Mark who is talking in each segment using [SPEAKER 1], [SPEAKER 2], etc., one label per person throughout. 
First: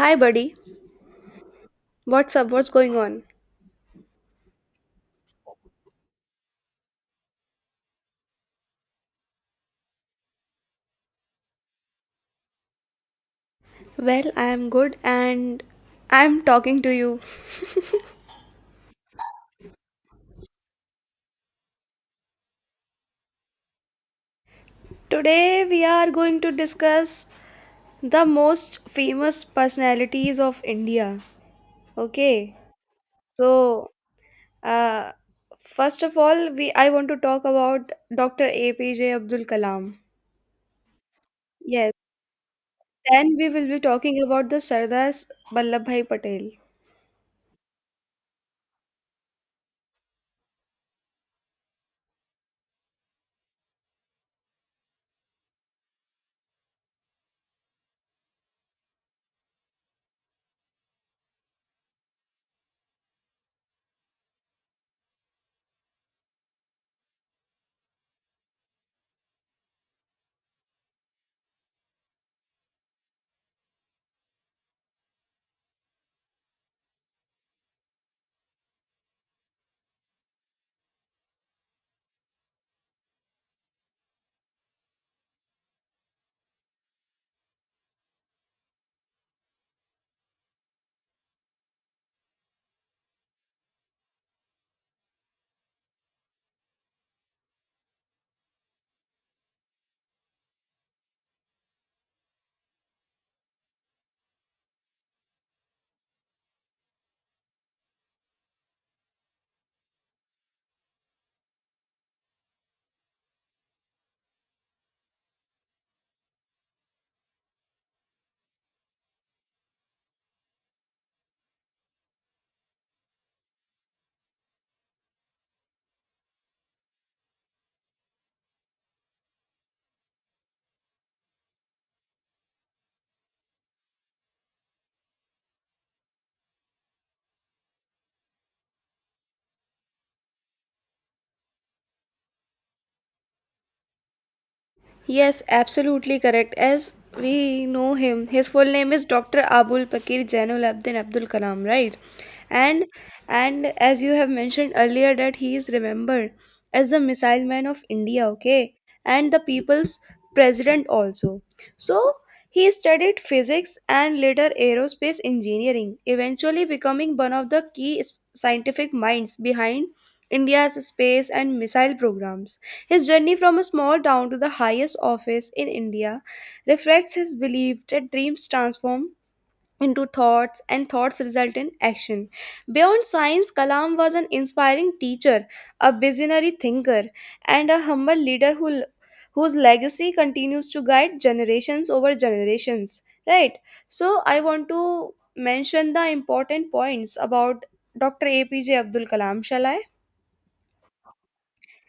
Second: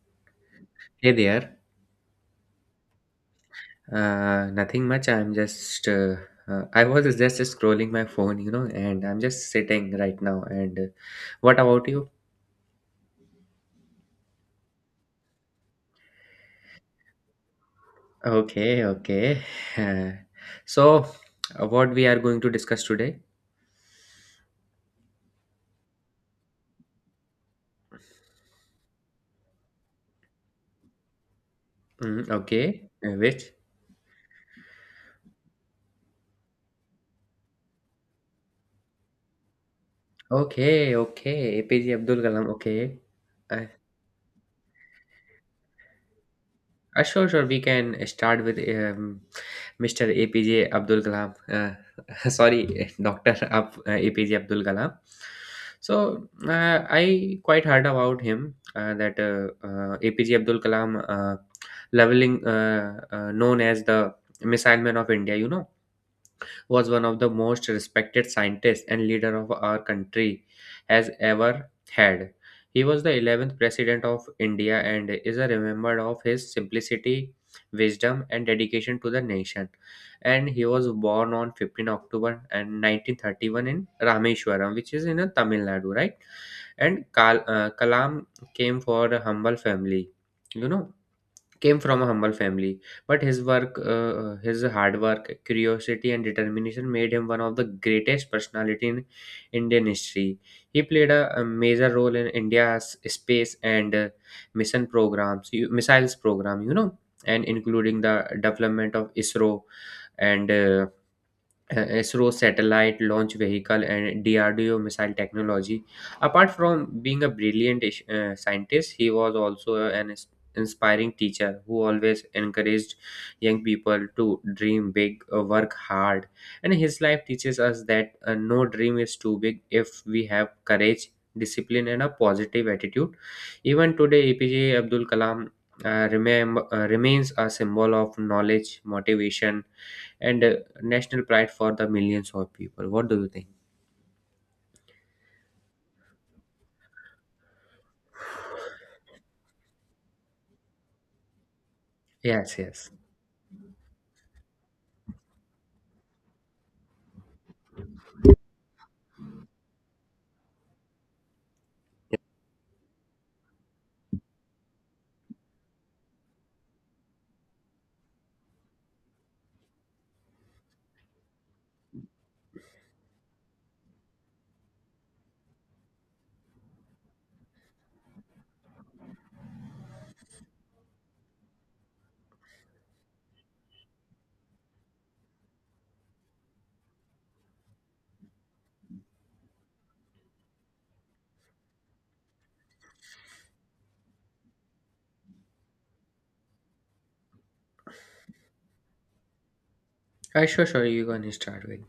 [SPEAKER 1] Hi, buddy.
[SPEAKER 2] Hey there.
[SPEAKER 1] What's up? What's going on?
[SPEAKER 2] Nothing much. I'm just, I was just scrolling my phone, you know, and I'm just sitting right now. And What about you?
[SPEAKER 1] Well, I am good and I'm talking to you.
[SPEAKER 2] Okay, okay. Uh, so, what we are going to discuss today?
[SPEAKER 1] Today, we are going to discuss the most famous personalities of India.
[SPEAKER 2] Mm,
[SPEAKER 1] Okay,
[SPEAKER 2] okay. Which?
[SPEAKER 1] So uh, first of all, we I want to talk about Dr. APJ Abdul Kalam.
[SPEAKER 2] Okay, okay.
[SPEAKER 1] Yes,
[SPEAKER 2] APJ Abdul Kalam. Okay.
[SPEAKER 1] then we will
[SPEAKER 2] I
[SPEAKER 1] be talking about the Sardar Vallabhbhai Patel.
[SPEAKER 2] Sure, sure. We can start with Mr. APJ Abdul Kalam. Sorry, APJ Abdul Kalam. I quite heard about him that APJ Abdul Kalam, leveling known as the missile man of India. You know was one of the most respected scientists and leader of our country has ever had. He was the 11th president of India and is remembered of his simplicity, wisdom, and dedication to the nation. And he was born on 15 October and 1931 in Rameshwaram, which is in Tamil Nadu, right? And Kalam came for a humble family, you know came from a humble family, but his hard work, curiosity, and determination made him one of the greatest personality in Indian history. He played a major role in India's space and mission programs, missiles program, you know, and including the development of ISRO and ISRO satellite launch vehicle and DRDO missile technology. Apart from being a brilliant scientist, he was also an ins- inspiring teacher who always encouraged young people to dream big, work hard. And his life teaches us that no dream is too big if we have courage, discipline, and a positive attitude. Even today, APJ Abdul Kalam remains a symbol of knowledge, motivation, and a national pride for the millions of people. What do you think?
[SPEAKER 1] Yes, absolutely correct. As we know him, his full name is Dr. Abul Pakir Zainul Abdin Abdul Kalam, right?
[SPEAKER 2] Yes,
[SPEAKER 1] And
[SPEAKER 2] yes.
[SPEAKER 1] and as you have mentioned earlier that he is remembered as the missile man of India, okay? And the people's president also. So he studied physics and later aerospace engineering, eventually becoming one of the scientific minds behind India's space and missile programs. His journey from a small town to the highest office in India reflects his belief that dreams transform into thoughts and thoughts result in action. Beyond science, Kalam was an inspiring teacher, a visionary thinker, and a humble leader whose legacy continues to guide generations over generations. Right? So, I want to mention the important points about Dr. APJ Abdul Kalam, shall I?
[SPEAKER 2] Sure, sure. You can start with.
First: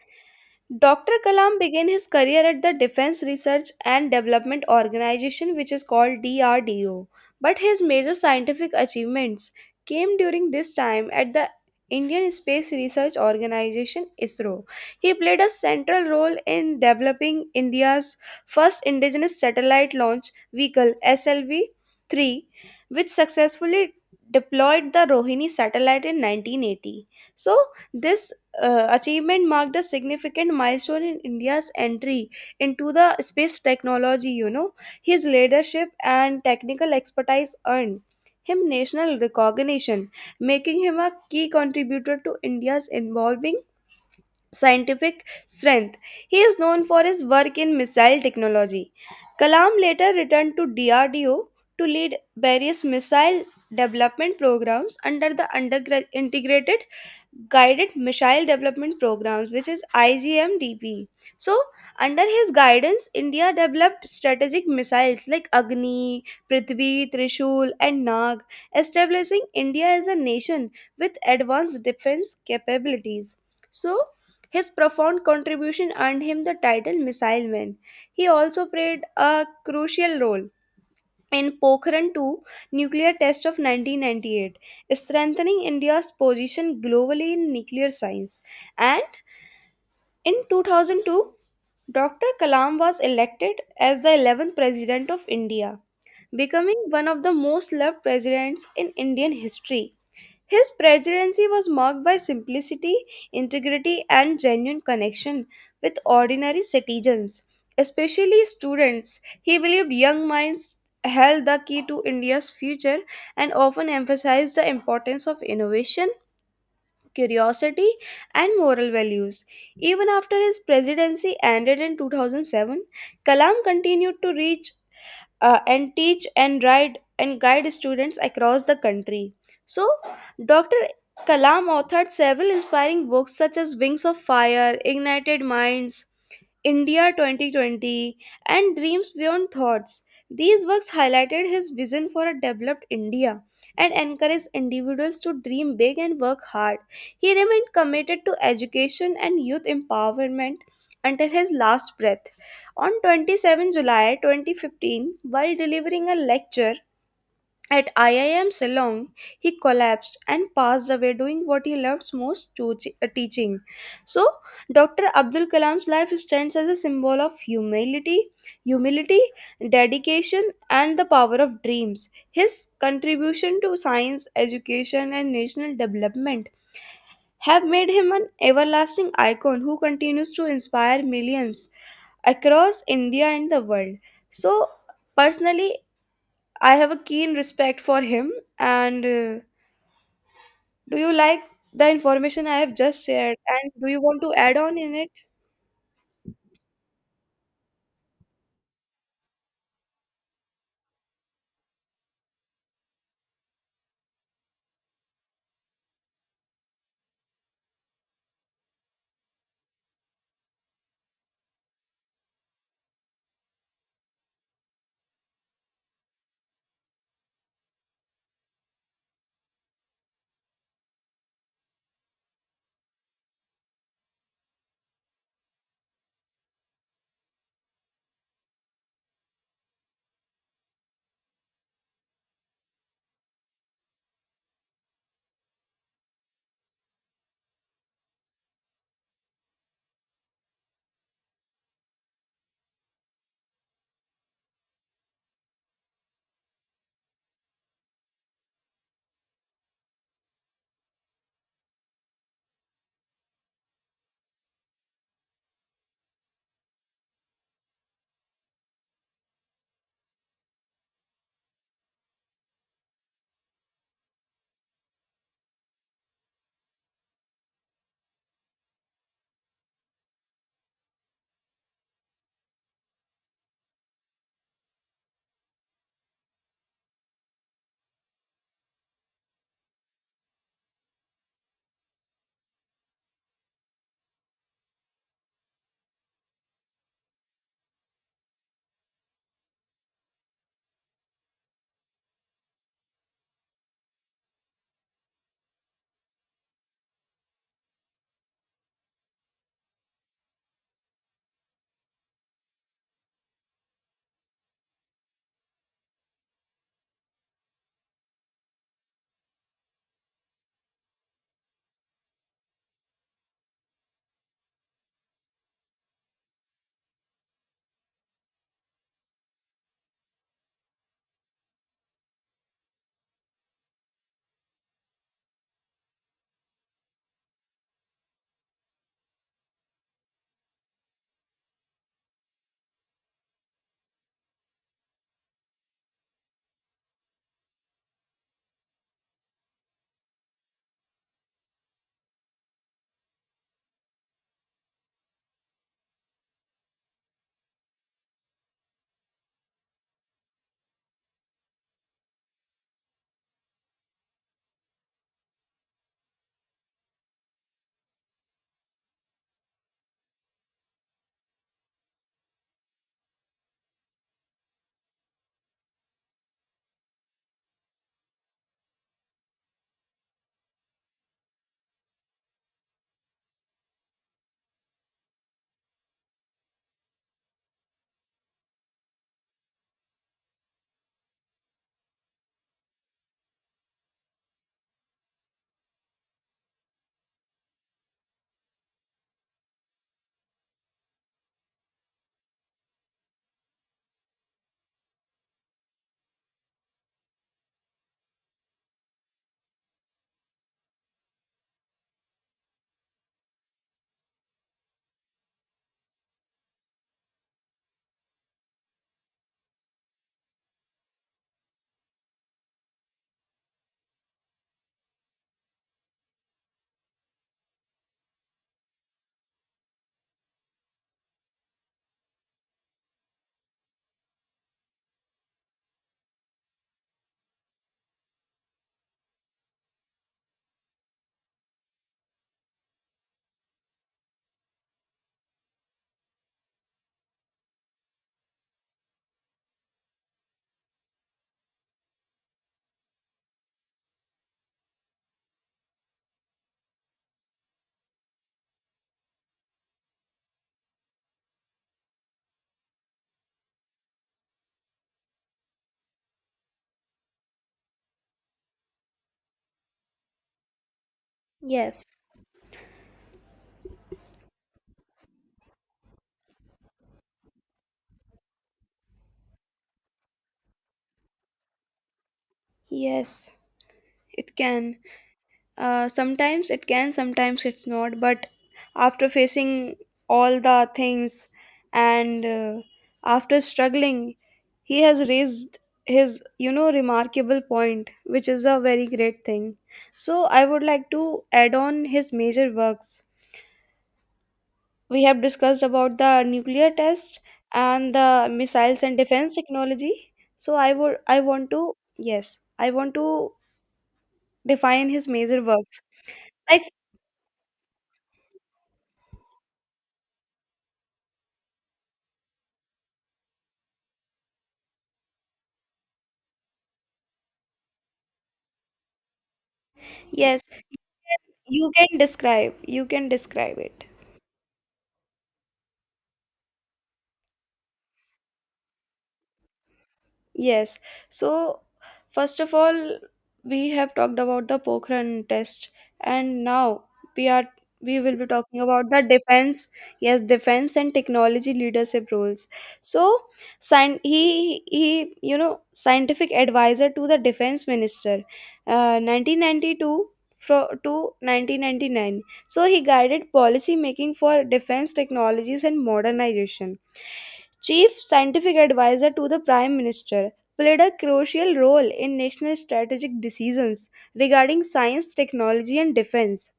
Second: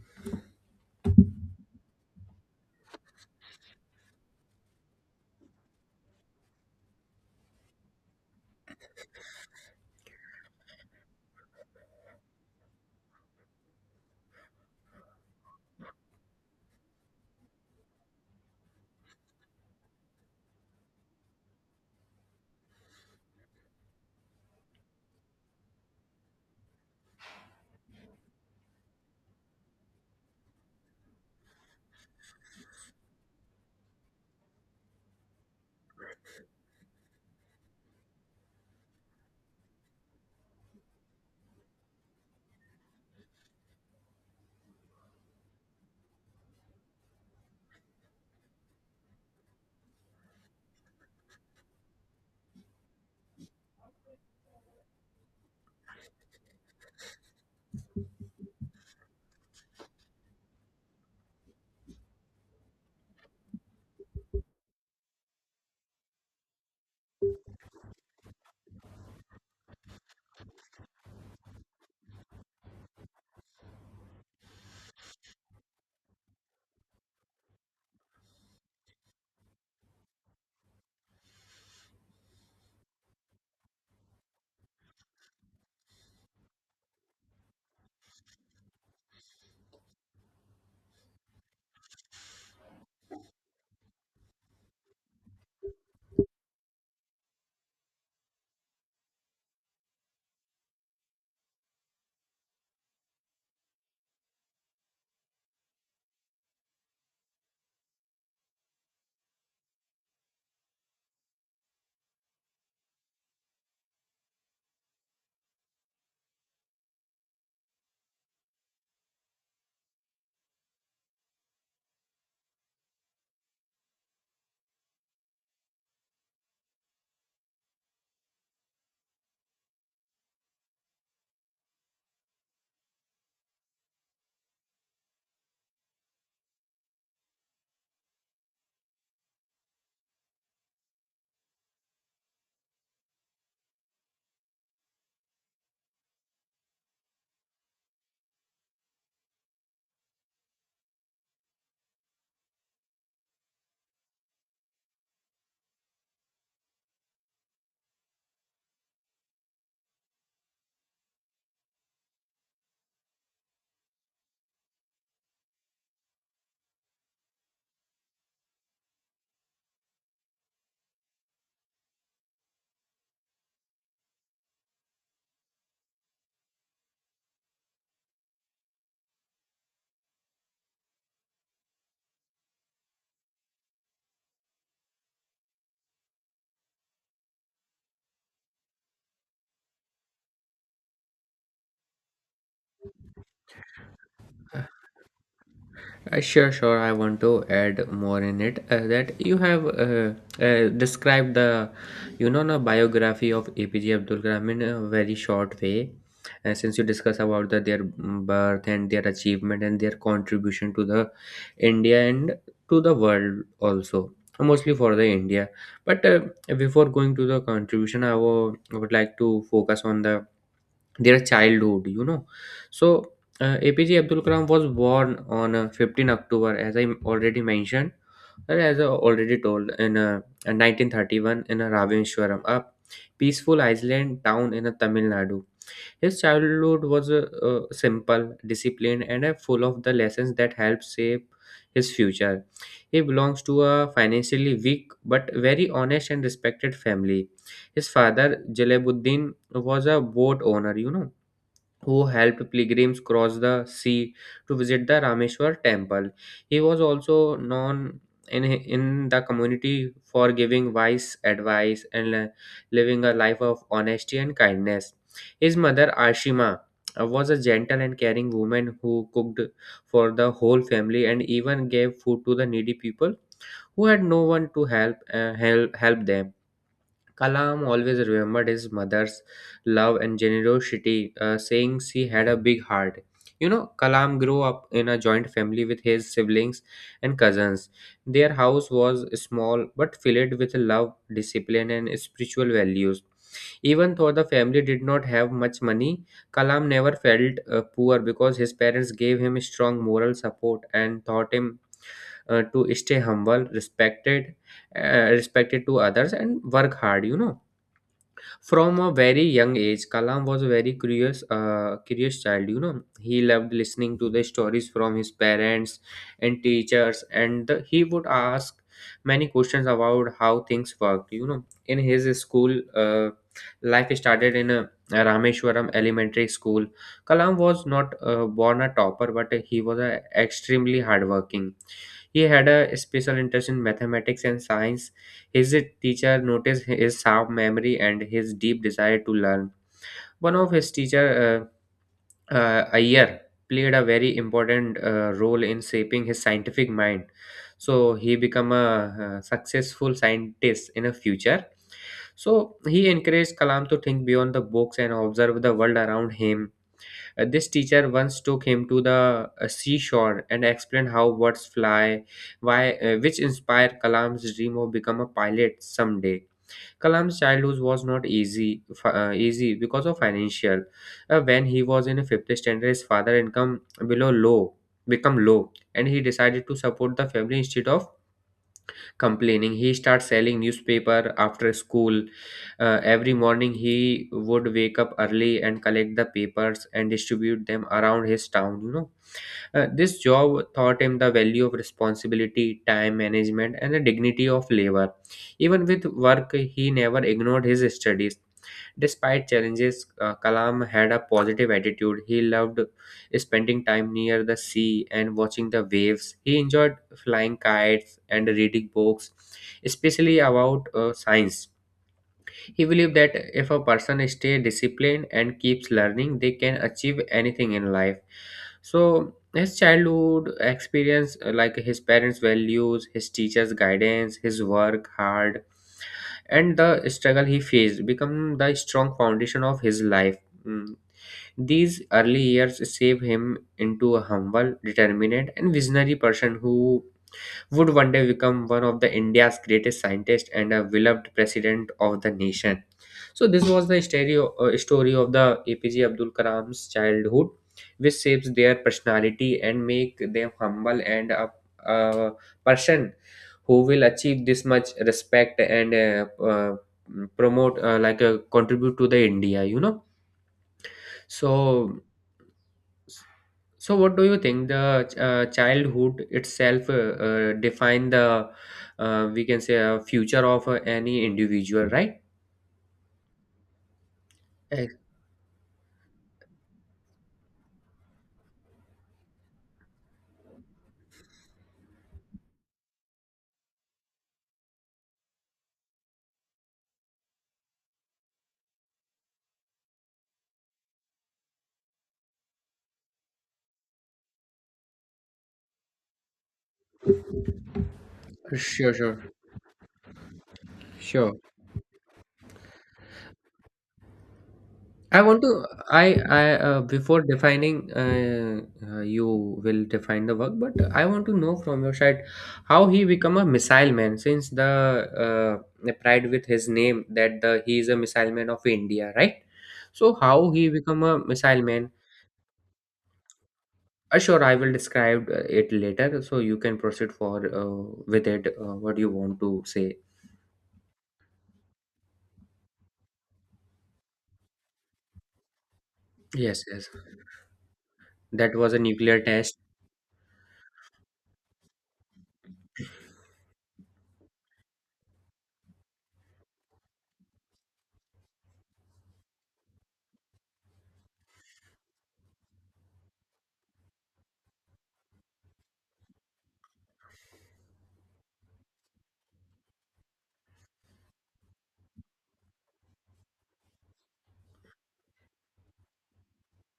[SPEAKER 1] Dr. Kalam began his career at the Defense Research and Development Organization, which is called DRDO, but his major scientific achievements came during this time at the Indian Space Research Organization ISRO. He played a central role in developing India's first indigenous satellite launch vehicle SLV 3, which successfully deployed the Rohini satellite in 1980. So, this achievement marked a significant milestone in India's entry into the space technology. You know, his leadership and technical expertise earned him national recognition, making him a key contributor to India's evolving scientific strength. He is known for his work in missile technology. Kalam later returned to DRDO to lead various missile development programs under the integrated guided missile development programs, which is IGMDP. So, under his guidance, India developed strategic missiles like Agni, Prithvi, Trishul, and Nag, establishing India as a nation with advanced defense capabilities. So, his profound contribution earned him the title missile man. He also played a crucial role in Pokhran 2 nuclear test of 1998, strengthening India's position globally in nuclear science. And in 2002, Dr. Kalam was elected as the 11th President of India, becoming one of the most loved presidents in Indian history. His presidency was marked by simplicity, integrity, and genuine connection with ordinary citizens, especially students. He believed young minds held the key to India's future and often emphasized the importance of innovation, curiosity, and moral values. Even after his presidency ended in 2007, Kalam continued to reach and teach and guide students across the country. So, Dr. Kalam authored several inspiring books such as Wings of Fire, Ignited Minds, India 2020, and Dreams Beyond Thoughts. These works highlighted his vision for a developed India and encouraged individuals to dream big and work hard. He remained committed to education and youth empowerment until his last breath. On 27 July 2015, while delivering a lecture at IIM Ceylon, he collapsed and passed away doing what he loved most to teaching. So, Dr. Abdul Kalam's life stands as a symbol of humility, dedication, and the power of dreams. His contribution to science, education, and national development have made him an everlasting icon who continues to inspire millions across India and the world. So, personally, I have a keen respect for him. And do you like the information I have just shared? And do you want to add on in it?
[SPEAKER 2] Sure, sure. I want to add more in it that you have described the biography of APJ Abdul Kalam in a very short way. Since you discuss about their birth and their achievement and their contribution to the India and to the world also, mostly for the India. But Before going to the contribution, I would like to focus on the their childhood, you know. so APJ Abdul Kalam was born on 15 October, as I already mentioned, and as I already told, in 1931 in a Ravenshwaram, a peaceful island town in Tamil Nadu. His childhood was simple, disciplined, and full of the lessons that helped shape his future. He belongs to a financially weak but very honest and respected family. His father Jalaluddin was a boat owner, you know, who helped pilgrims cross the sea to visit the Rameshwar temple. He was also known in the community for giving wise advice and living a life of honesty and kindness. His mother Ashima was a gentle and caring woman who cooked for the whole family and even gave food to the needy people who had no one to help them. Kalam always remembered his mother's love and generosity, saying she had a big heart. You know, Kalam grew up in a joint family with his siblings and cousins. Their house was small but filled with love, discipline, and spiritual values. Even though the family did not have much money, Kalam never felt poor because his parents gave him strong moral support and taught him to stay humble, respected to others, and work hard. You know, from a very young age Kalam was a very curious child, you know. He loved listening to the stories from his parents and teachers, and he would ask many questions about how things worked, you know. In his school, uh, life started in a Rameshwaram elementary school. Kalam was not born a topper, but he was a extremely hardworking. He had a special interest in mathematics and science. His teacher noticed his sharp memory and his deep desire to learn. One of his teacher, Iyer, played a very important role in shaping his scientific mind. So he became a successful scientist in the future. So he encouraged Kalam to think beyond the books and observe the world around him. This teacher once took him to the seashore and explained how birds fly, which inspired Kalam's dream of become a pilot someday. Kalam's childhood was not easy because of financial. When he was in fifth standard, his father income below low become low, and he decided to support the family instead of complaining. He started selling newspaper after school. Every morning, he would wake up early and collect the papers and distribute them around his town. You know, this job taught him the value of responsibility, time management, and the dignity of labor. Even with work, he never ignored his studies. Despite challenges, Kalam had a positive attitude. He loved spending time near the sea and watching the waves. He enjoyed flying kites and reading books, especially about science. He believed that if a person stays disciplined and keeps learning, they can achieve anything in life. So his childhood experience, like his parents' values, his teachers' guidance, his work hard, and the struggle he faced, become the strong foundation of his life. Mm. These early years shaped him into a humble, determined, and visionary person who would one day become one of the India's greatest scientists and a beloved president of the nation. So this was the story of the APJ Abdul Kalam's childhood, which shapes their personality and make them humble and a person who will achieve this much respect, and promote contribute to the India, you know. So
[SPEAKER 1] Yes.
[SPEAKER 2] so what do you think, the childhood itself define the, we can say, future of any individual, right?
[SPEAKER 1] Yes, it
[SPEAKER 2] Uh,
[SPEAKER 1] can. Sometimes it can, sometimes it's not. But after facing all the things and after struggling, he has raised his remarkable point, which is a very great thing. So I would like to add on his major works. We have discussed about the nuclear test and the
[SPEAKER 2] sure,
[SPEAKER 1] missiles and
[SPEAKER 2] sure,
[SPEAKER 1] defense technology. So
[SPEAKER 2] sure.
[SPEAKER 1] I want to, yes, I want to define
[SPEAKER 2] I
[SPEAKER 1] his
[SPEAKER 2] want to.
[SPEAKER 1] major works.
[SPEAKER 2] I
[SPEAKER 1] Like,
[SPEAKER 2] before defining you will define the work, but I want to know from your side how he become a missile man since the, the pride with his name that the he is a missile man of India, right? So how he
[SPEAKER 1] yes,
[SPEAKER 2] become a
[SPEAKER 1] can,
[SPEAKER 2] missile man?
[SPEAKER 1] you can describe it.
[SPEAKER 2] Sure, I will describe it later, so you can proceed for with it. What you want to say?
[SPEAKER 1] Yes. So, first of all, we have talked about the Pokhran test, and
[SPEAKER 2] Yes, yes.
[SPEAKER 1] now we are we will be
[SPEAKER 2] That was a
[SPEAKER 1] talking about
[SPEAKER 2] nuclear
[SPEAKER 1] the
[SPEAKER 2] test.
[SPEAKER 1] defense. Yes, defense and technology leadership roles. So, he scientific advisor to the defense minister, 1992 to 1999. So he guided policy making for defense technologies and modernization. Chief Scientific Advisor to the Prime Minister, played a crucial role in national strategic decisions regarding science, technology, and defense.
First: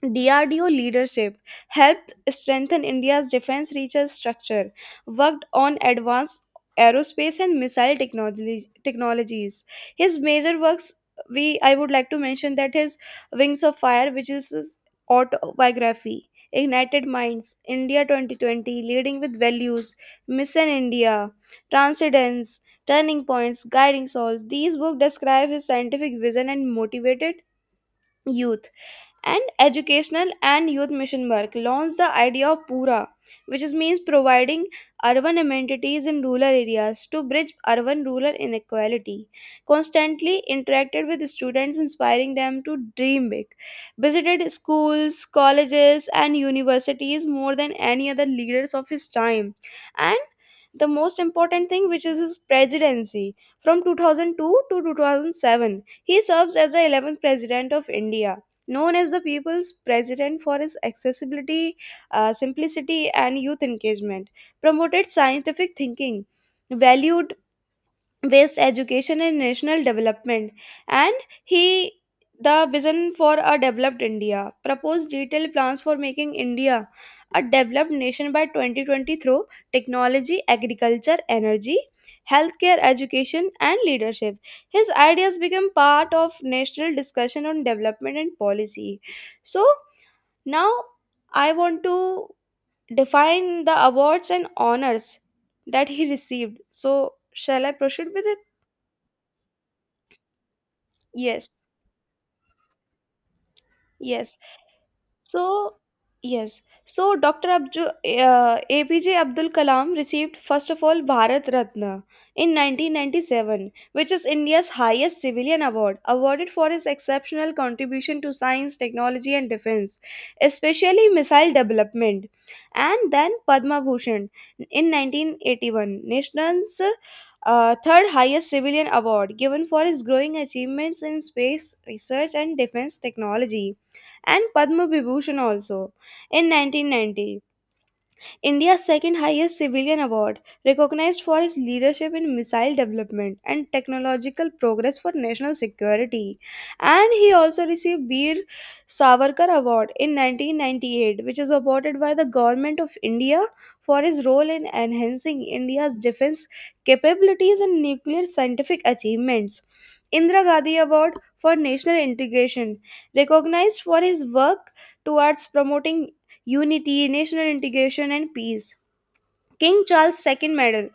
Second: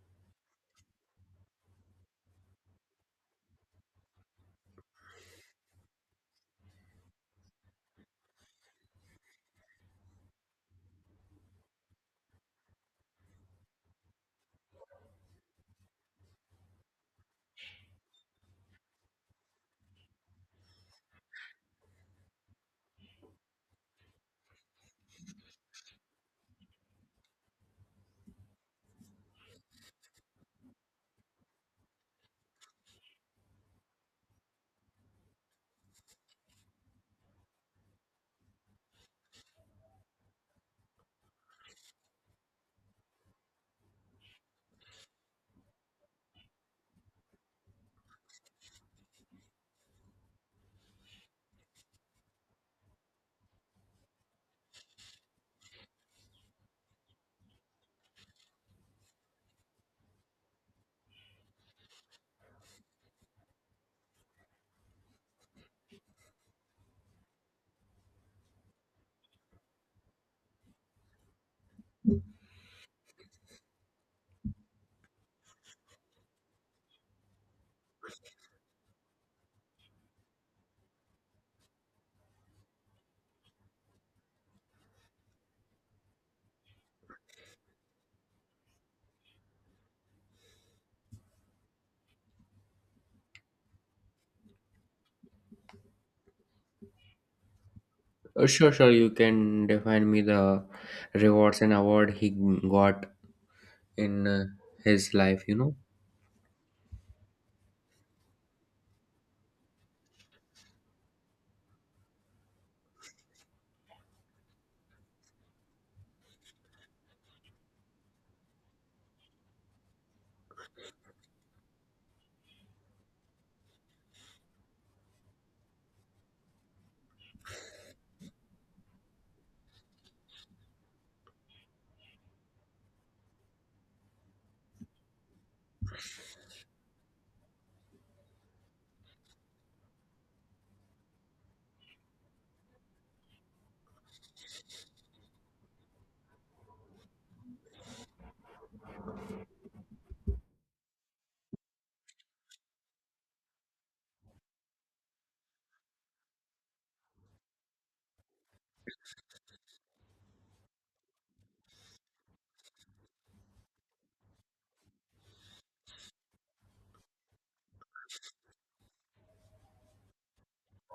[SPEAKER 1] DRDO leadership helped strengthen India's defense research structure, worked on advanced aerospace and missile technologies. His major works, we I would like to mention that his Wings of Fire, which is his autobiography, Ignited Minds, India 2020, Leading with Values, Mission India, Transcendence, Turning Points, Guiding Souls. These books describe his scientific vision and motivated youth and educational and youth mission work, launched the idea of PURA, which is means providing urban amenities in rural areas to bridge urban rural inequality, constantly interacted with students, inspiring them to dream big, visited schools, colleges, and universities more than any other leaders of his time. And the most important thing, which is his presidency, from 2002 to 2007, he serves as the 11th president of India, known as the people's president for his accessibility, simplicity, and youth engagement, promoted scientific thinking, valued waste education and national development. And he the vision for a developed India proposed detailed plans for making India a developed nation by 2020 through technology, agriculture, energy, healthcare, education, and leadership. His ideas become part of national discussion on development and policy. So, now I want to define the awards and honors that he received. So, shall I proceed with it?
[SPEAKER 2] Sure, sure. You can define me the
[SPEAKER 1] Yes,
[SPEAKER 2] rewards and award he got in
[SPEAKER 1] yes.
[SPEAKER 2] his life, you
[SPEAKER 1] So,
[SPEAKER 2] know.
[SPEAKER 1] yes. So, Dr. APJ Abdul Kalam received first of all Bharat Ratna in 1997, which is India's highest civilian award, awarded for his exceptional contribution to science, technology, and defense, especially missile development. And then Padma Bhushan in 1981, nation's third highest civilian award given for his growing achievements in space research and defense technology. And Padma Vibhushan also in 1990, India's second highest civilian award, recognized for his leadership in missile development and technological progress for national security. And he also received Bir Savarkar Award in 1998, which is awarded by the Government of India for his role in enhancing India's defense capabilities and nuclear scientific achievements. Indira Gandhi Award for National Integration, recognized for his work towards promoting unity, national integration, and peace. King Charles II Medal,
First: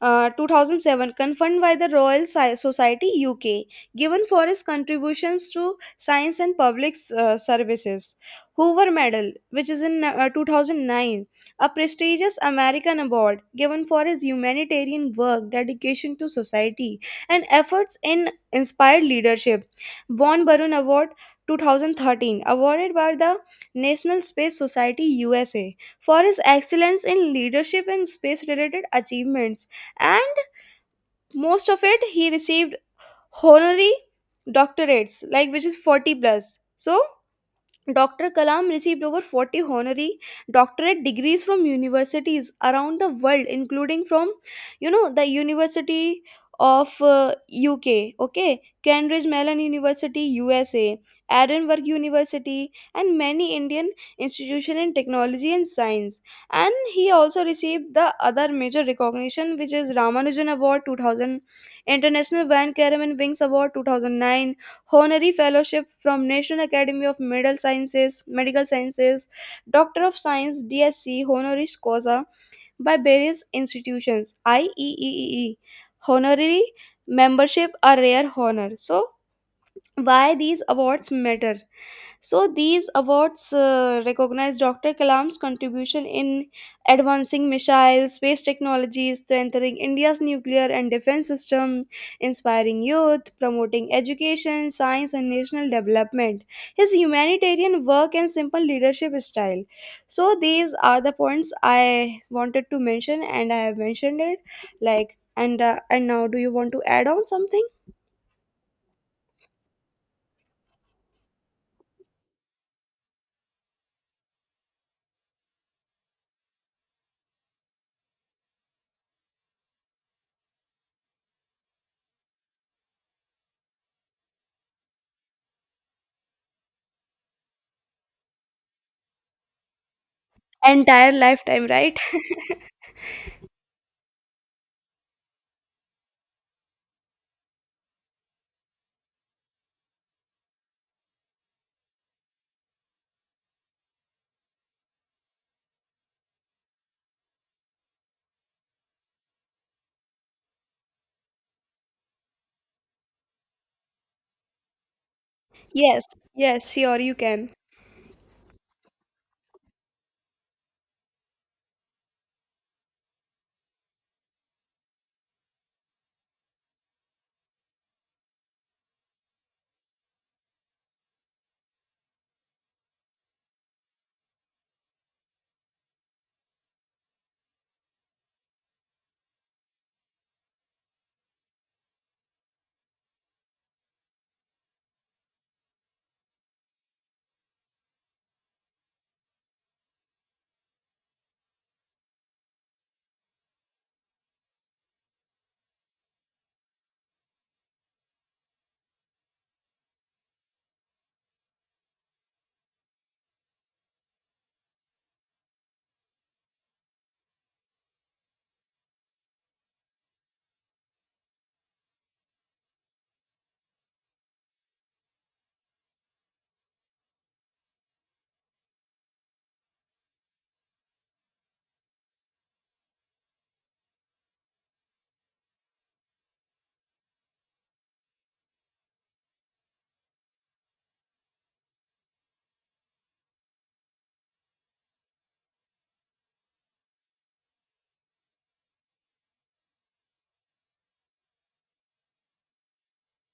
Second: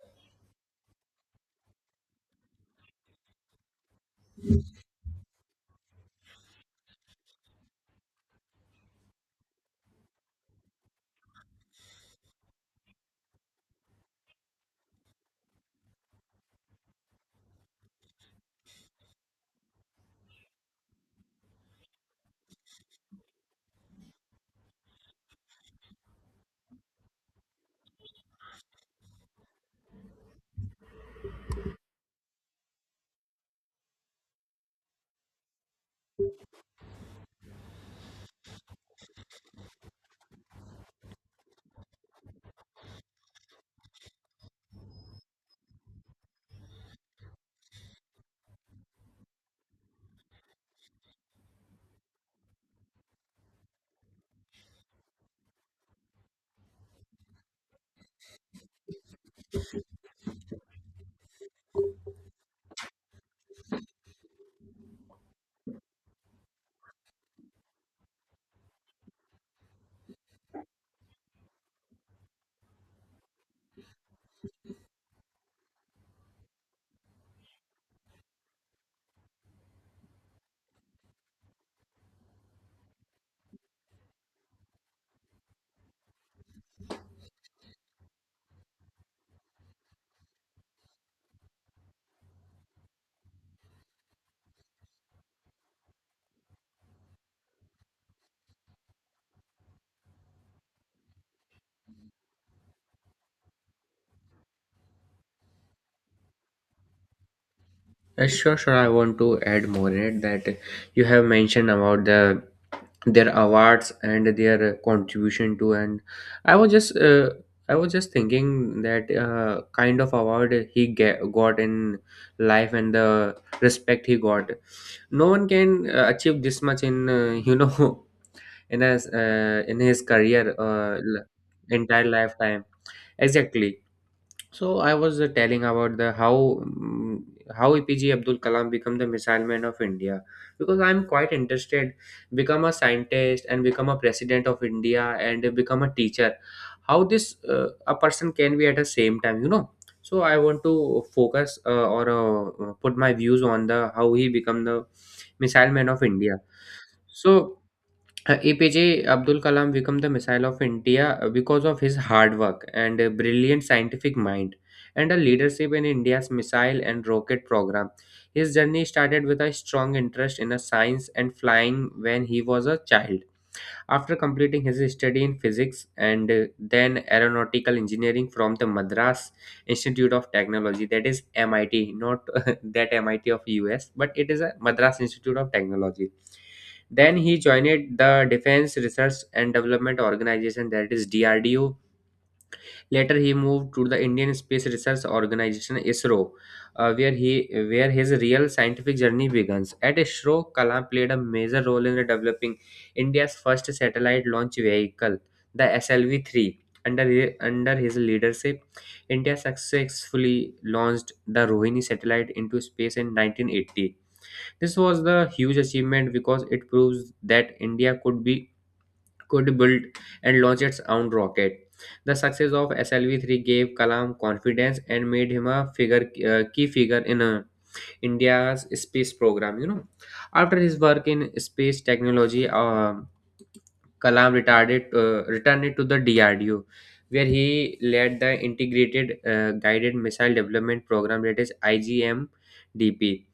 [SPEAKER 1] 2007, conferred by the Royal Society UK, given for his contributions to science and public services. Hoover Medal, which is in 2009, a prestigious American award given for his humanitarian work, dedication to society, and efforts in inspired leadership. Von Barun Award, 2013, awarded by the National Space Society USA for his excellence in leadership and space related achievements. And most of it, he received honorary doctorates, like, which is 40 plus. So, Dr. Kalam received over 40 honorary doctorate degrees from universities around the world, including from the University of UK, okay, Cambridge Mellon University, USA, Edinburgh University, and many Indian institutions in technology and science. And he also received the other major recognition, which is Ramanujan Award 2000, International Van Karaman Wings Award 2009, honorary fellowship from National Academy of Medical Sciences, Doctor of Science (DSc) honoris causa by various institutions (IEEE). Honorary membership a rare honor. So why these awards matter? So these awards recognize Dr. Kalam's contribution in advancing missile space technology, strengthening India's nuclear and defense system, inspiring youth, promoting education, science, and national development. His humanitarian work and simple leadership style. So these are the points I wanted to mention, and I have mentioned it. Like, and now, do you want to add on something?
[SPEAKER 2] Sure, sure. I want to add more in it that you have mentioned about the their awards and their contribution to, and I was just uh, I was just thinking that kind of award he got in life and the respect he got. No one can achieve this much in you know in his career
[SPEAKER 1] Entire lifetime, right?
[SPEAKER 2] entire lifetime, exactly. So I was telling about the how, mm, how EPJ Abdul Kalam become the missile man of India, because I'm quite interested become a scientist and become a president of India and become a teacher. How this, a person can be at the same time, you know. So I want to focus, or put my views on the how he become the missile man of
[SPEAKER 1] Yes,
[SPEAKER 2] India.
[SPEAKER 1] yes, sure, you
[SPEAKER 2] so
[SPEAKER 1] can.
[SPEAKER 2] APJ Abdul Kalam became the missile of India because of his hard work and a brilliant scientific mind and a leadership in India's missile and rocket program. His journey started with a strong interest in a science and flying when he was a child. After completing his study in physics and then aeronautical engineering from the Madras Institute of Technology, that is MIT, not that MIT of US, but it is a Madras Institute of Technology. Then he joined the Defense Research and Development Organization, that is DRDO. Later, he moved to the Indian Space Research Organization (ISRO), where his real scientific journey begins. At ISRO, Kalam played a major role in developing India's first satellite launch vehicle, the SLV-3. Under his leadership, India successfully launched the Rohini satellite into space in 1980. This was the huge achievement because it proves that India could build and launch its own rocket. The success of SLV-3 gave Kalam confidence and made him a figure key figure in India's space program. You know, after his work in space technology, Kalam returned it to the DRDO, where he led the Integrated Guided Missile Development Program, that is IGMDP.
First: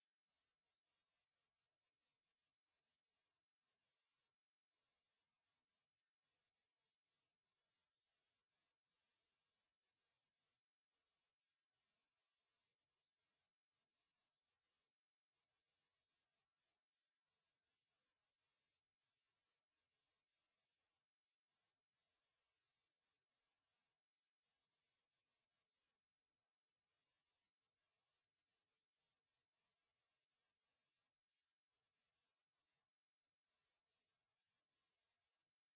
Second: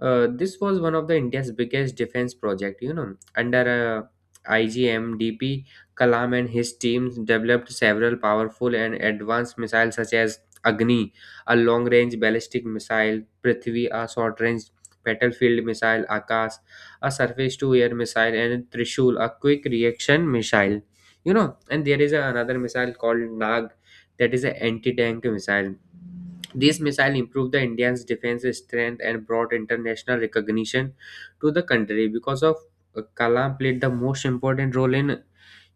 [SPEAKER 2] This was one of the India's biggest defense project. You know, under IGMDP, Kalam and his teams developed several powerful and advanced missiles such as Agni, a long-range ballistic missile, Prithvi, a short-range battlefield missile, Akash, a surface to air missile, and Trishul, a quick reaction missile. You know, and there is another missile called Nag that is an anti tank missile. This missile improved the Indian's defense strength and brought international recognition to the country because of Kalam played the most important role in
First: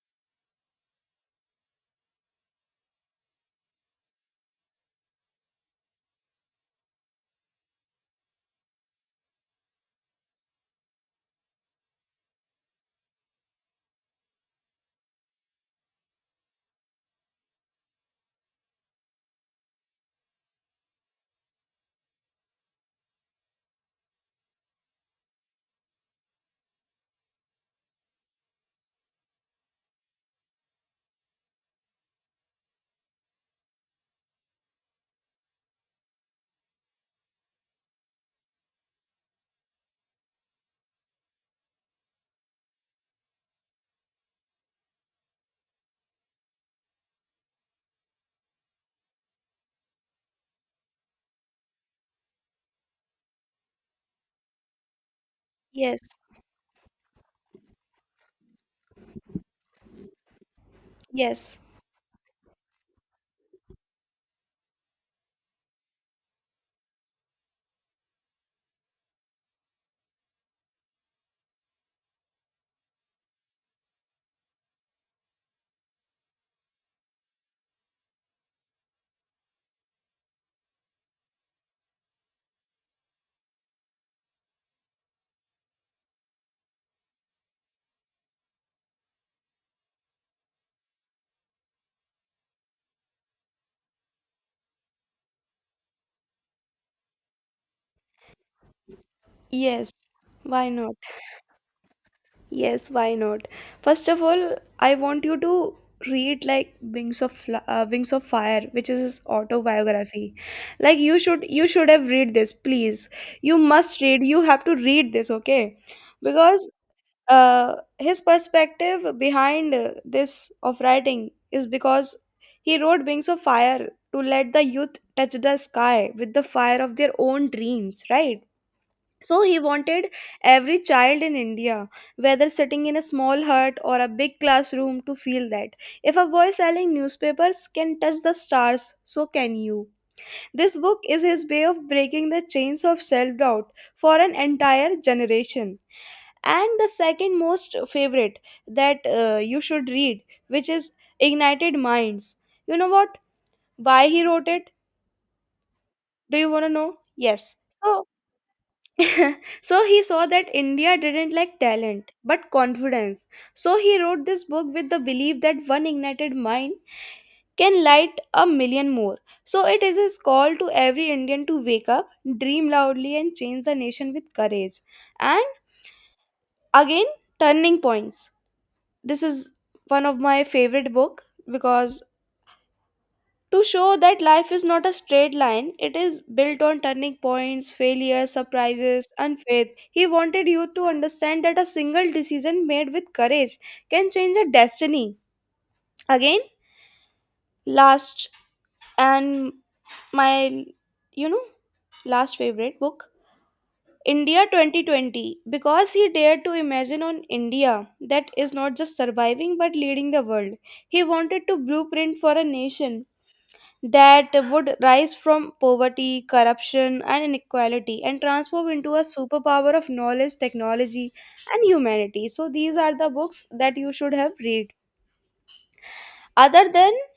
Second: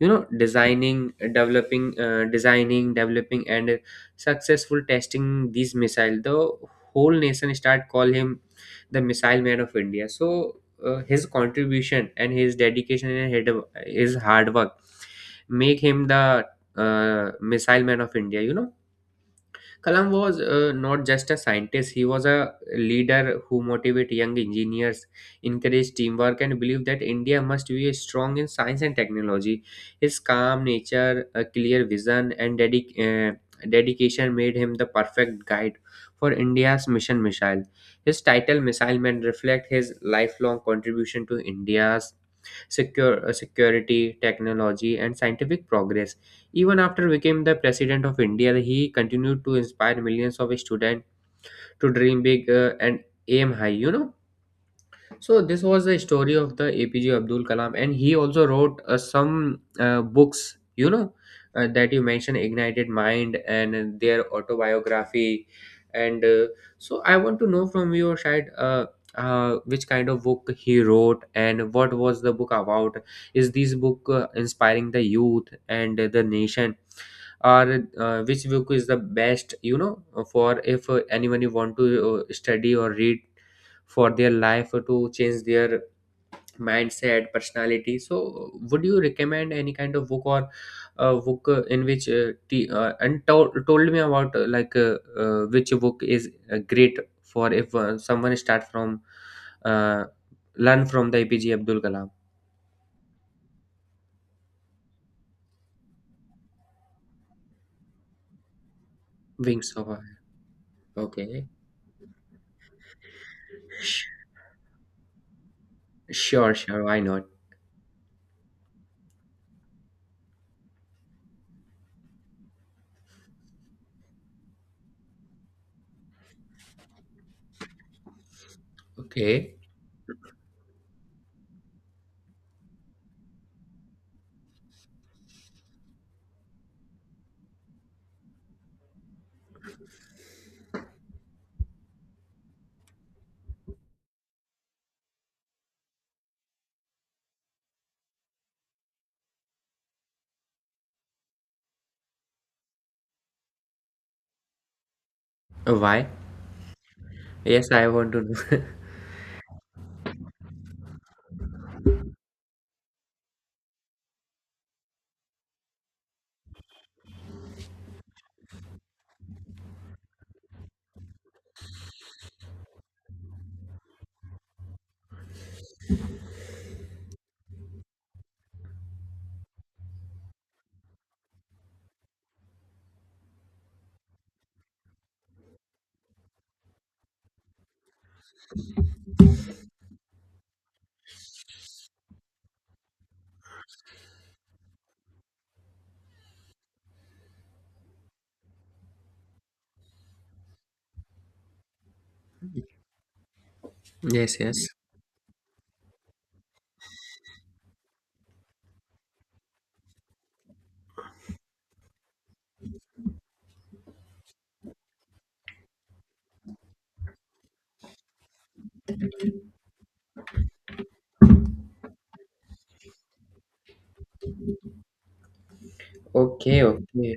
[SPEAKER 2] designing developing and successful testing these missile. The whole nation start call him the missile man of India. So his contribution and his dedication and his hard work make him the missile man of India, you know. Kalam was not just a scientist, he was a leader who motivated young engineers, encouraged teamwork, and believed that India must be strong in science and technology. His calm nature, a clear vision, and dedication made him the perfect guide for India's mission missile. His title, Missile Man, reflects his lifelong contribution to India's security, technology, and scientific progress. Even after became the president of India, he continued to inspire millions of students to dream big and aim high. You know, so this was the
[SPEAKER 1] Yes,
[SPEAKER 2] story of the APJ Abdul Kalam, and he also wrote some books. You know,
[SPEAKER 1] yes,
[SPEAKER 2] that you mentioned, Ignited Mind, and their autobiography. And So I want to know from your side, which kind of book he wrote, and what was the book about? Is this book inspiring the youth and the nation? Or which book is the best, you know, for if anyone you want to study or read for their life to change their mindset personality? So would you recommend any kind of book, or book in which t- and told me about which book is great for if someone start from
[SPEAKER 1] yes.
[SPEAKER 2] uh,
[SPEAKER 1] Why
[SPEAKER 2] learn
[SPEAKER 1] not?
[SPEAKER 2] from the APJ Abdul Kalam.
[SPEAKER 1] Yes, why not? First of all, I want you to read like Wings of Fire, which is his
[SPEAKER 2] Wings of Fire.
[SPEAKER 1] autobiography. Like
[SPEAKER 2] Okay.
[SPEAKER 1] you should have read this, please. You must
[SPEAKER 2] Sh-
[SPEAKER 1] read. You have to read this, okay?
[SPEAKER 2] sure,
[SPEAKER 1] Because
[SPEAKER 2] sure, why not.
[SPEAKER 1] his perspective behind this of writing is because he wrote Wings of Fire to let the youth touch the sky with the fire of their own dreams, right? So
[SPEAKER 2] Okay.
[SPEAKER 1] he wanted every child in India, whether sitting in a small hut or a big classroom, to feel that. If a boy selling newspapers can touch the stars, so can you. This book is his way of breaking the chains of self doubt for an entire generation, and the second most favorite that you should read, which is ignited minds. You know what why he wrote it?
[SPEAKER 2] Why.
[SPEAKER 1] Do you want to know? Yes.
[SPEAKER 2] Yes, I
[SPEAKER 1] so
[SPEAKER 2] want to know.
[SPEAKER 1] so he saw that India didn't lack talent but confidence, so he wrote this book with the belief that one ignited mind can light a million more. So it is his call to every Indian to wake up, dream loudly, and change the nation with courage. And again, turning points. This is one of my favorite book, because to show that life is not a straight line, it is built on turning points, failures, surprises, and faith. He wanted you to understand that a single decision made with courage can change a destiny. Again, last and my you know last favorite book,
[SPEAKER 2] Yes,
[SPEAKER 1] India
[SPEAKER 2] yes.
[SPEAKER 1] 2020, because he dared to imagine on India that is not just surviving but leading the world. He wanted to blueprint for a nation that would rise from poverty, corruption, and inequality and transform into a superpower of knowledge, technology, and humanity. So these are the books that you should have read.
[SPEAKER 2] Okay,
[SPEAKER 1] Other than
[SPEAKER 2] okay.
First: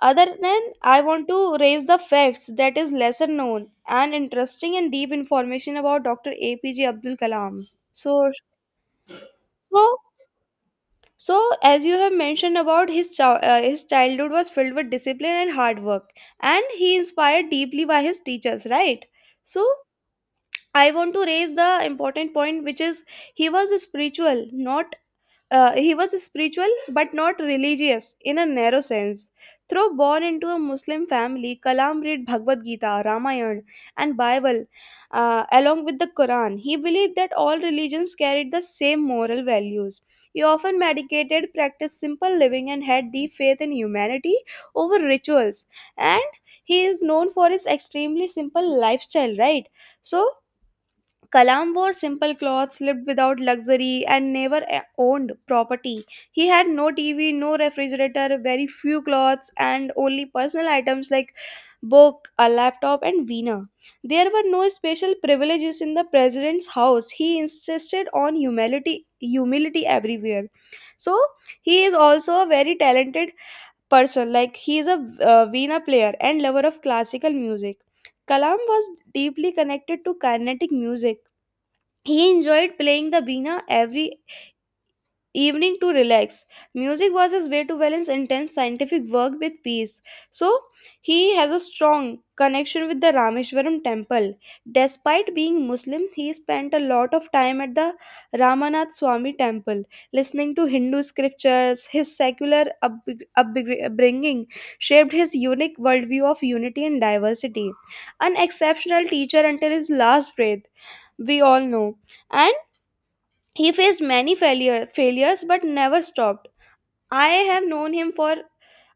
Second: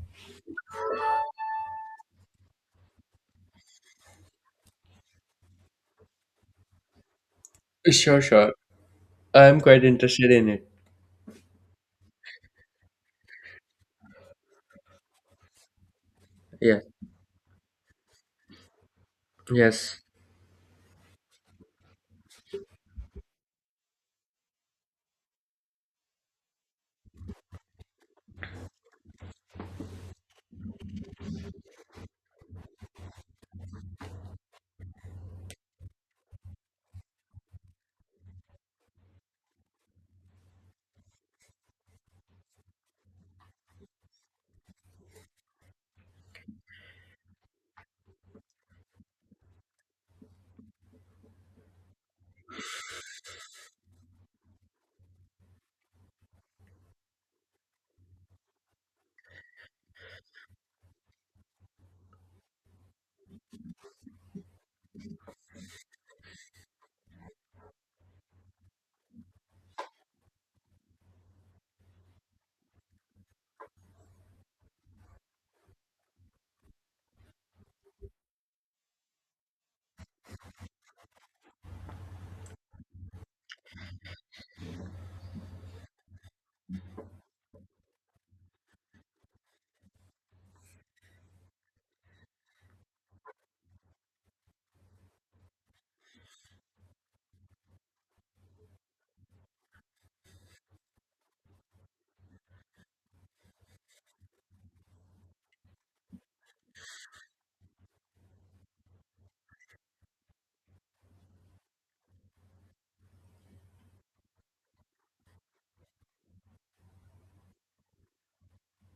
[SPEAKER 1] other than I want to raise the facts that is lesser known and interesting and deep information about Dr. APJ Abdul Kalam.
[SPEAKER 2] Sure,
[SPEAKER 1] So
[SPEAKER 2] sure. I'm quite
[SPEAKER 1] So,
[SPEAKER 2] interested in it.
[SPEAKER 1] so as you have mentioned about his childhood was filled with discipline and hard work, and
[SPEAKER 2] Yeah,
[SPEAKER 1] he inspired deeply by his teachers, right? So,
[SPEAKER 2] yes,
[SPEAKER 1] I want to raise the important point, which is he was spiritual, not he was spiritual but not religious in a narrow sense. Though born into a Muslim family, Kalam read Bhagavad Gita, Ramayana, and Bible along with the Quran. He believed that all religions carried the same moral values. He often meditated, practiced simple living, and had deep faith in humanity over rituals. And he is known for his extremely simple lifestyle, right? So, Kalam wore simple clothes, lived without luxury, and never a- owned property. He had no TV, no refrigerator, very few clothes, and only personal items like book, a laptop, and veena. There were no special privileges in the president's house. He insisted on humility everywhere. So he is also a very talented person. Like he is a veena player and lover of classical music. Kalam was deeply connected to Carnatic music. He enjoyed playing the Veena every evening to relax. Music was his way to balance intense scientific work with peace. So, he has a strong connection with the Rameshwaram temple. Despite being Muslim, he spent a lot of time at the Ramanath Swami temple, listening to Hindu scriptures. His upbringing shaped his unique worldview of unity and diversity. An exceptional teacher until his last breath, we all know. And he faced failures but never stopped. I have known him for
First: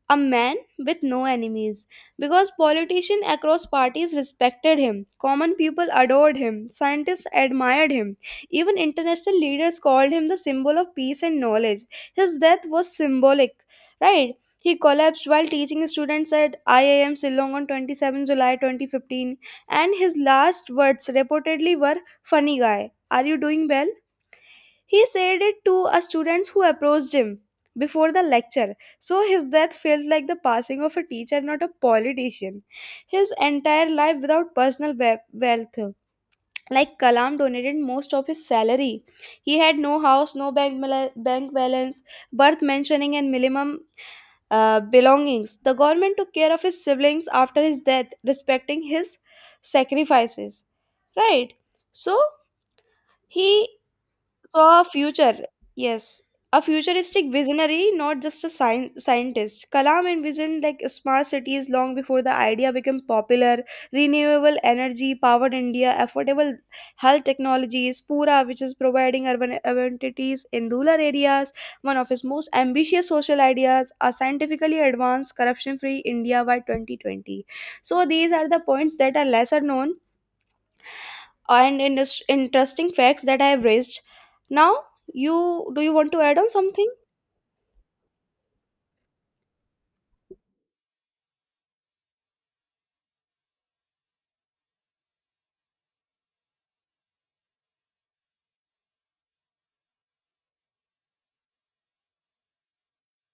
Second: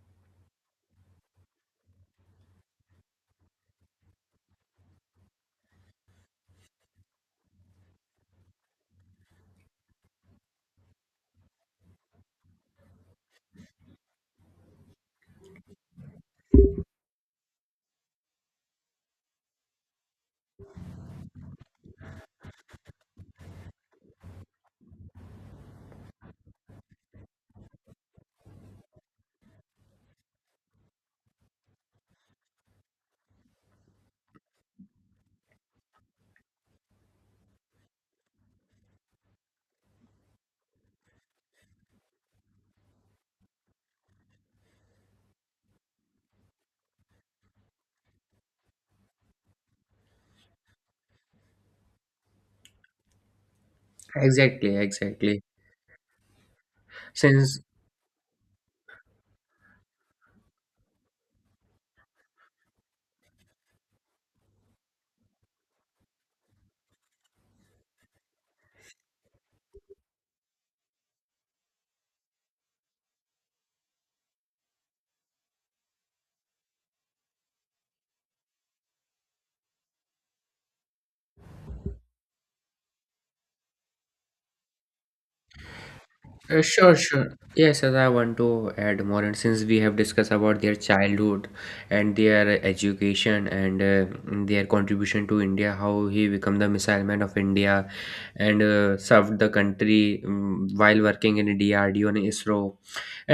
[SPEAKER 1] a man with no enemies, because politicians across parties respected him, common people adored him, scientists admired him, even international leaders called him the symbol of peace and knowledge. His death was symbolic, right? He collapsed while teaching students at IIM Shillong on 27 July 2015, and his last words reportedly were, "Funny guy, are you doing well?" He said it to a student who approached him before the lecture, so his death felt like the passing of a teacher, not a politician. His entire life without wealth. Like Kalam donated most of his salary. He had no house, no bank balance, birth mentioning, and minimum belongings. The government took care of his siblings after his death, respecting his sacrifices. Right? So, he so
[SPEAKER 2] exactly,
[SPEAKER 1] a future
[SPEAKER 2] exactly.
[SPEAKER 1] yes a futuristic
[SPEAKER 2] Since
[SPEAKER 1] visionary, not just a scientist. Kalam envisioned like smart cities long before the idea became popular, renewable energy powered India, affordable health technologies, pura, which is providing urban amenities in rural areas, one of his most ambitious social ideas, a scientifically advanced corruption free India by 2020. So these are the points that are lesser known and interesting facts that I have raised. Now, you do you want to add on something?
[SPEAKER 2] sure, sure. Yes, as I want to add more, and since we have discussed about their childhood and their education and their contribution to India, how he became the missile man of India and served the country, while working in DRDO and ISRO.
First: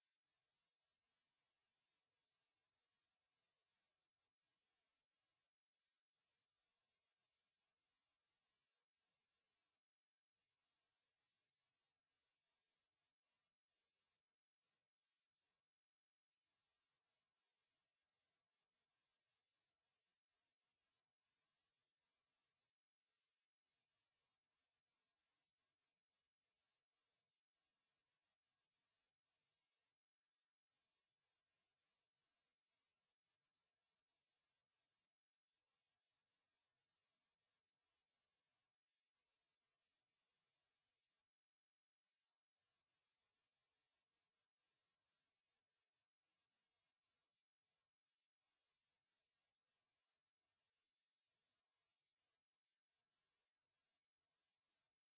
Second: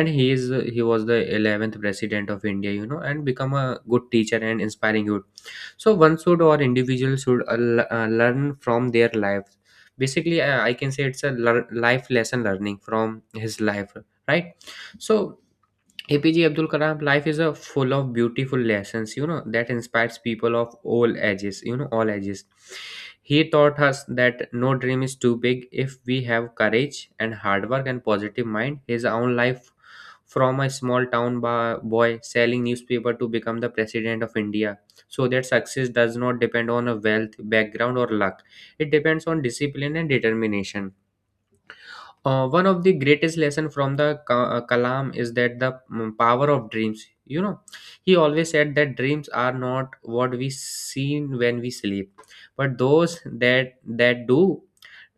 [SPEAKER 2] And he was the 11th president of India, you know, and become a good teacher and inspiring youth. So one should or individual should learn from their lives. Basically, I can say it's a life lesson learning from his life, right? So APJ Abdul Kalam life is a full of beautiful lessons, you know, that inspires people of all ages, you know, all ages. He taught us that no dream is too big if we have courage and hard work and positive mind. His own life from a small town boy selling newspaper to become the president of India. So that success does not depend on a wealth, background or luck. It depends on discipline and determination. One of the greatest lesson from the Kalam is that the power of dreams. You know, he always said that dreams are not what we seen when we sleep, but those that do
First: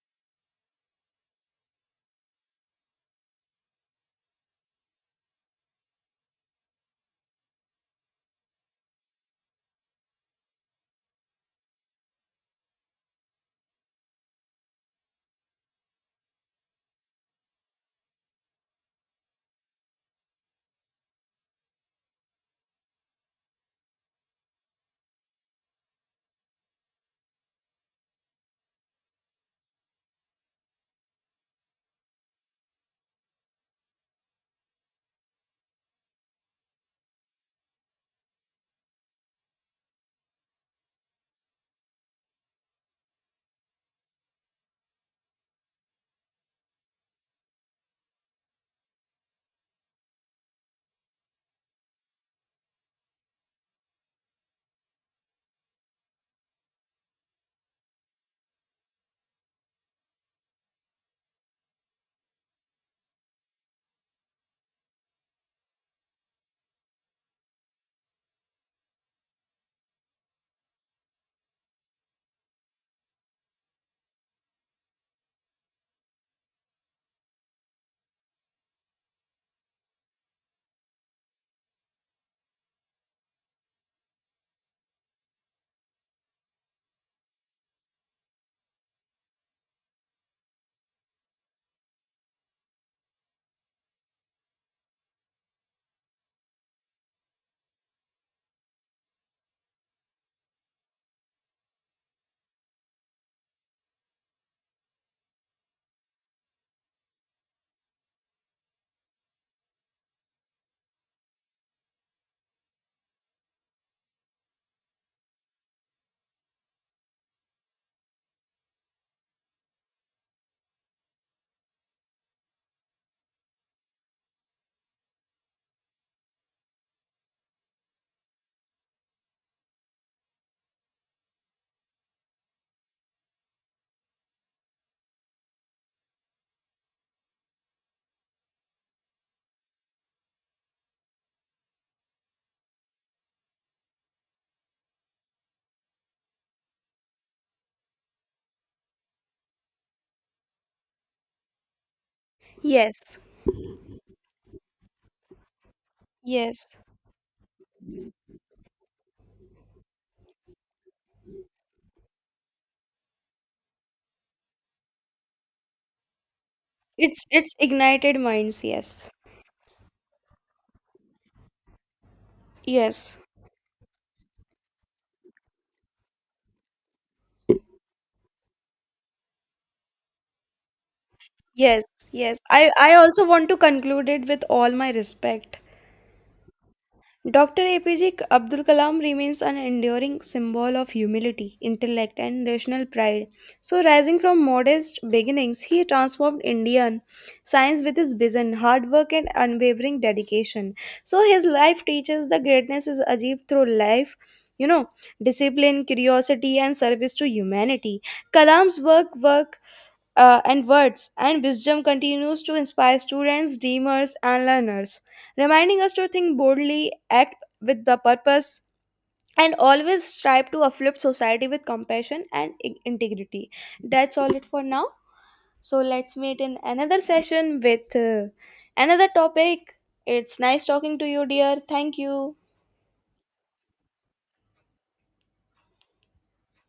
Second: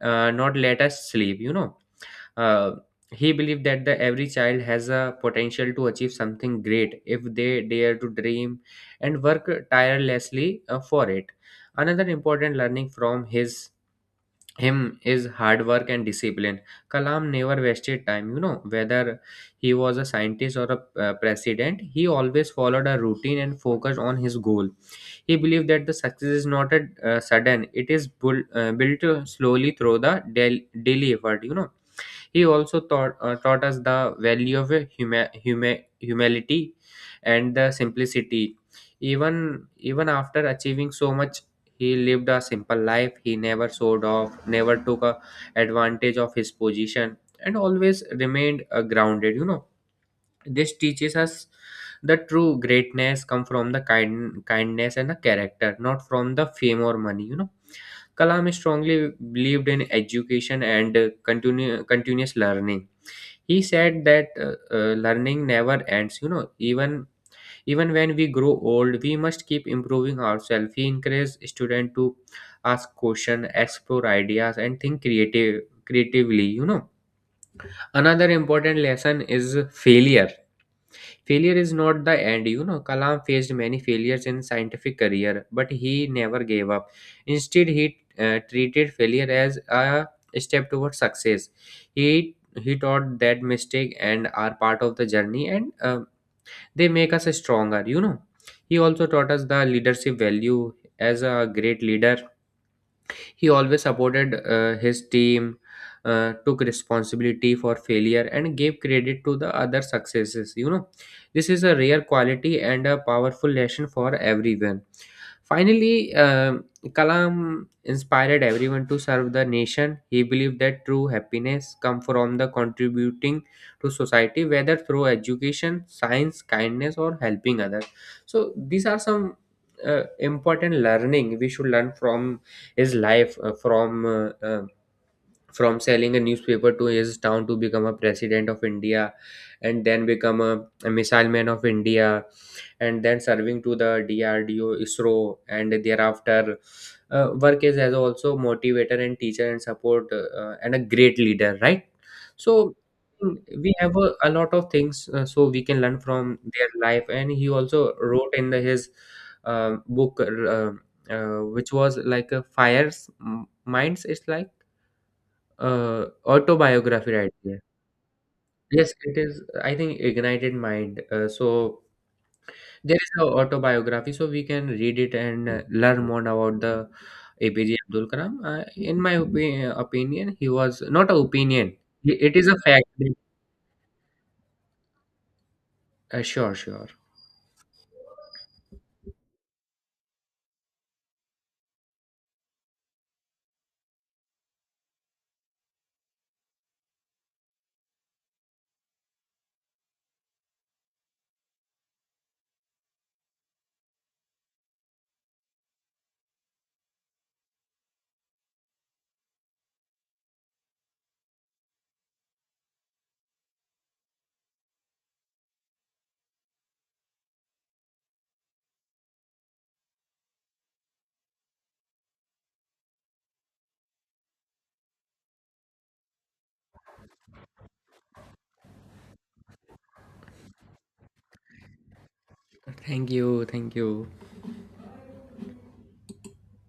[SPEAKER 2] not let us sleep. You know, uh, he believed that the every child has a potential to achieve something great if they dare to dream and work tirelessly for it. Another important learning from his him is hard work and discipline. Kalam never wasted time, you know, whether he was a scientist or a president. He always followed a routine and focused on his goal. He believed that the success is not a sudden, it is built slowly through the daily effort, you know. He also taught us the value of a humility and the simplicity. Even after achieving so much, he lived a simple life. He never showed off, never took a advantage of his position, and always remained grounded. You know, this teaches us the true greatness come from the kindness and the character, not from the fame or money, you know. Kalam strongly believed in education and continuous learning. He said that learning never ends, you know. Even when we grow old we must keep improving ourselves. He encouraged students to ask questions, explore ideas, and think creatively, you know. Another important lesson is failure. Failure is not the end, you know. Kalam faced many failures in scientific career, but he never gave up. Instead, he treated failure as a step towards success. He taught that mistake and are part of the journey, and they make us stronger. You know, he also taught us the leadership value. As a great leader, he always supported his team, took responsibility for failure, and gave credit to the other successes. You know, this is a rare quality and a powerful lesson for everyone. Finally, Kalam inspired everyone to serve the nation. He believed that true happiness comes from the contributing to society, whether through education, science, kindness, or helping others. So these are some uh, important learning we should learn from his life, from selling a newspaper to his town to become a president of India, and then become a missile man of India, and then serving to the DRDO, ISRO, and thereafter work is as also motivator and teacher and support and a great leader, right? So,
[SPEAKER 1] Yes.
[SPEAKER 2] we have a lot of things, so we can learn from
[SPEAKER 1] Yes.
[SPEAKER 2] their life, and he also wrote in the, his book, which was like a fires minds. It's like autobiography
[SPEAKER 1] It's
[SPEAKER 2] right
[SPEAKER 1] it's
[SPEAKER 2] there.
[SPEAKER 1] ignited minds.
[SPEAKER 2] Yes,
[SPEAKER 1] Yes.
[SPEAKER 2] it is. I think ignited mind. So there is
[SPEAKER 1] Yes.
[SPEAKER 2] no autobiography, so we can read it and learn more about the APJ Abdul Kalam. In my opinion, he was not an opinion.
[SPEAKER 1] Yes.
[SPEAKER 2] It
[SPEAKER 1] Yes.
[SPEAKER 2] is a
[SPEAKER 1] I
[SPEAKER 2] fact.
[SPEAKER 1] I also want to conclude it with all my respect.
[SPEAKER 2] Sure, sure.
[SPEAKER 1] Dr. APJ Abdul Kalam remains an enduring symbol of humility, intellect, and national pride. So, rising from modest beginnings, he transformed Indian science with his vision, hard work, and unwavering dedication. So, his life teaches that greatness is achieved through life. You know, discipline, curiosity, and service to humanity. Kalam's work work and words and wisdom continues to inspire students, dreamers, and learners, reminding us to think boldly, act with the purpose, and always strive to uplift society with compassion and integrity. That's all it for now. So let's meet in another session with another topic. It's nice talking to you, dear. Thank you.
[SPEAKER 2] Thank you. Thank you.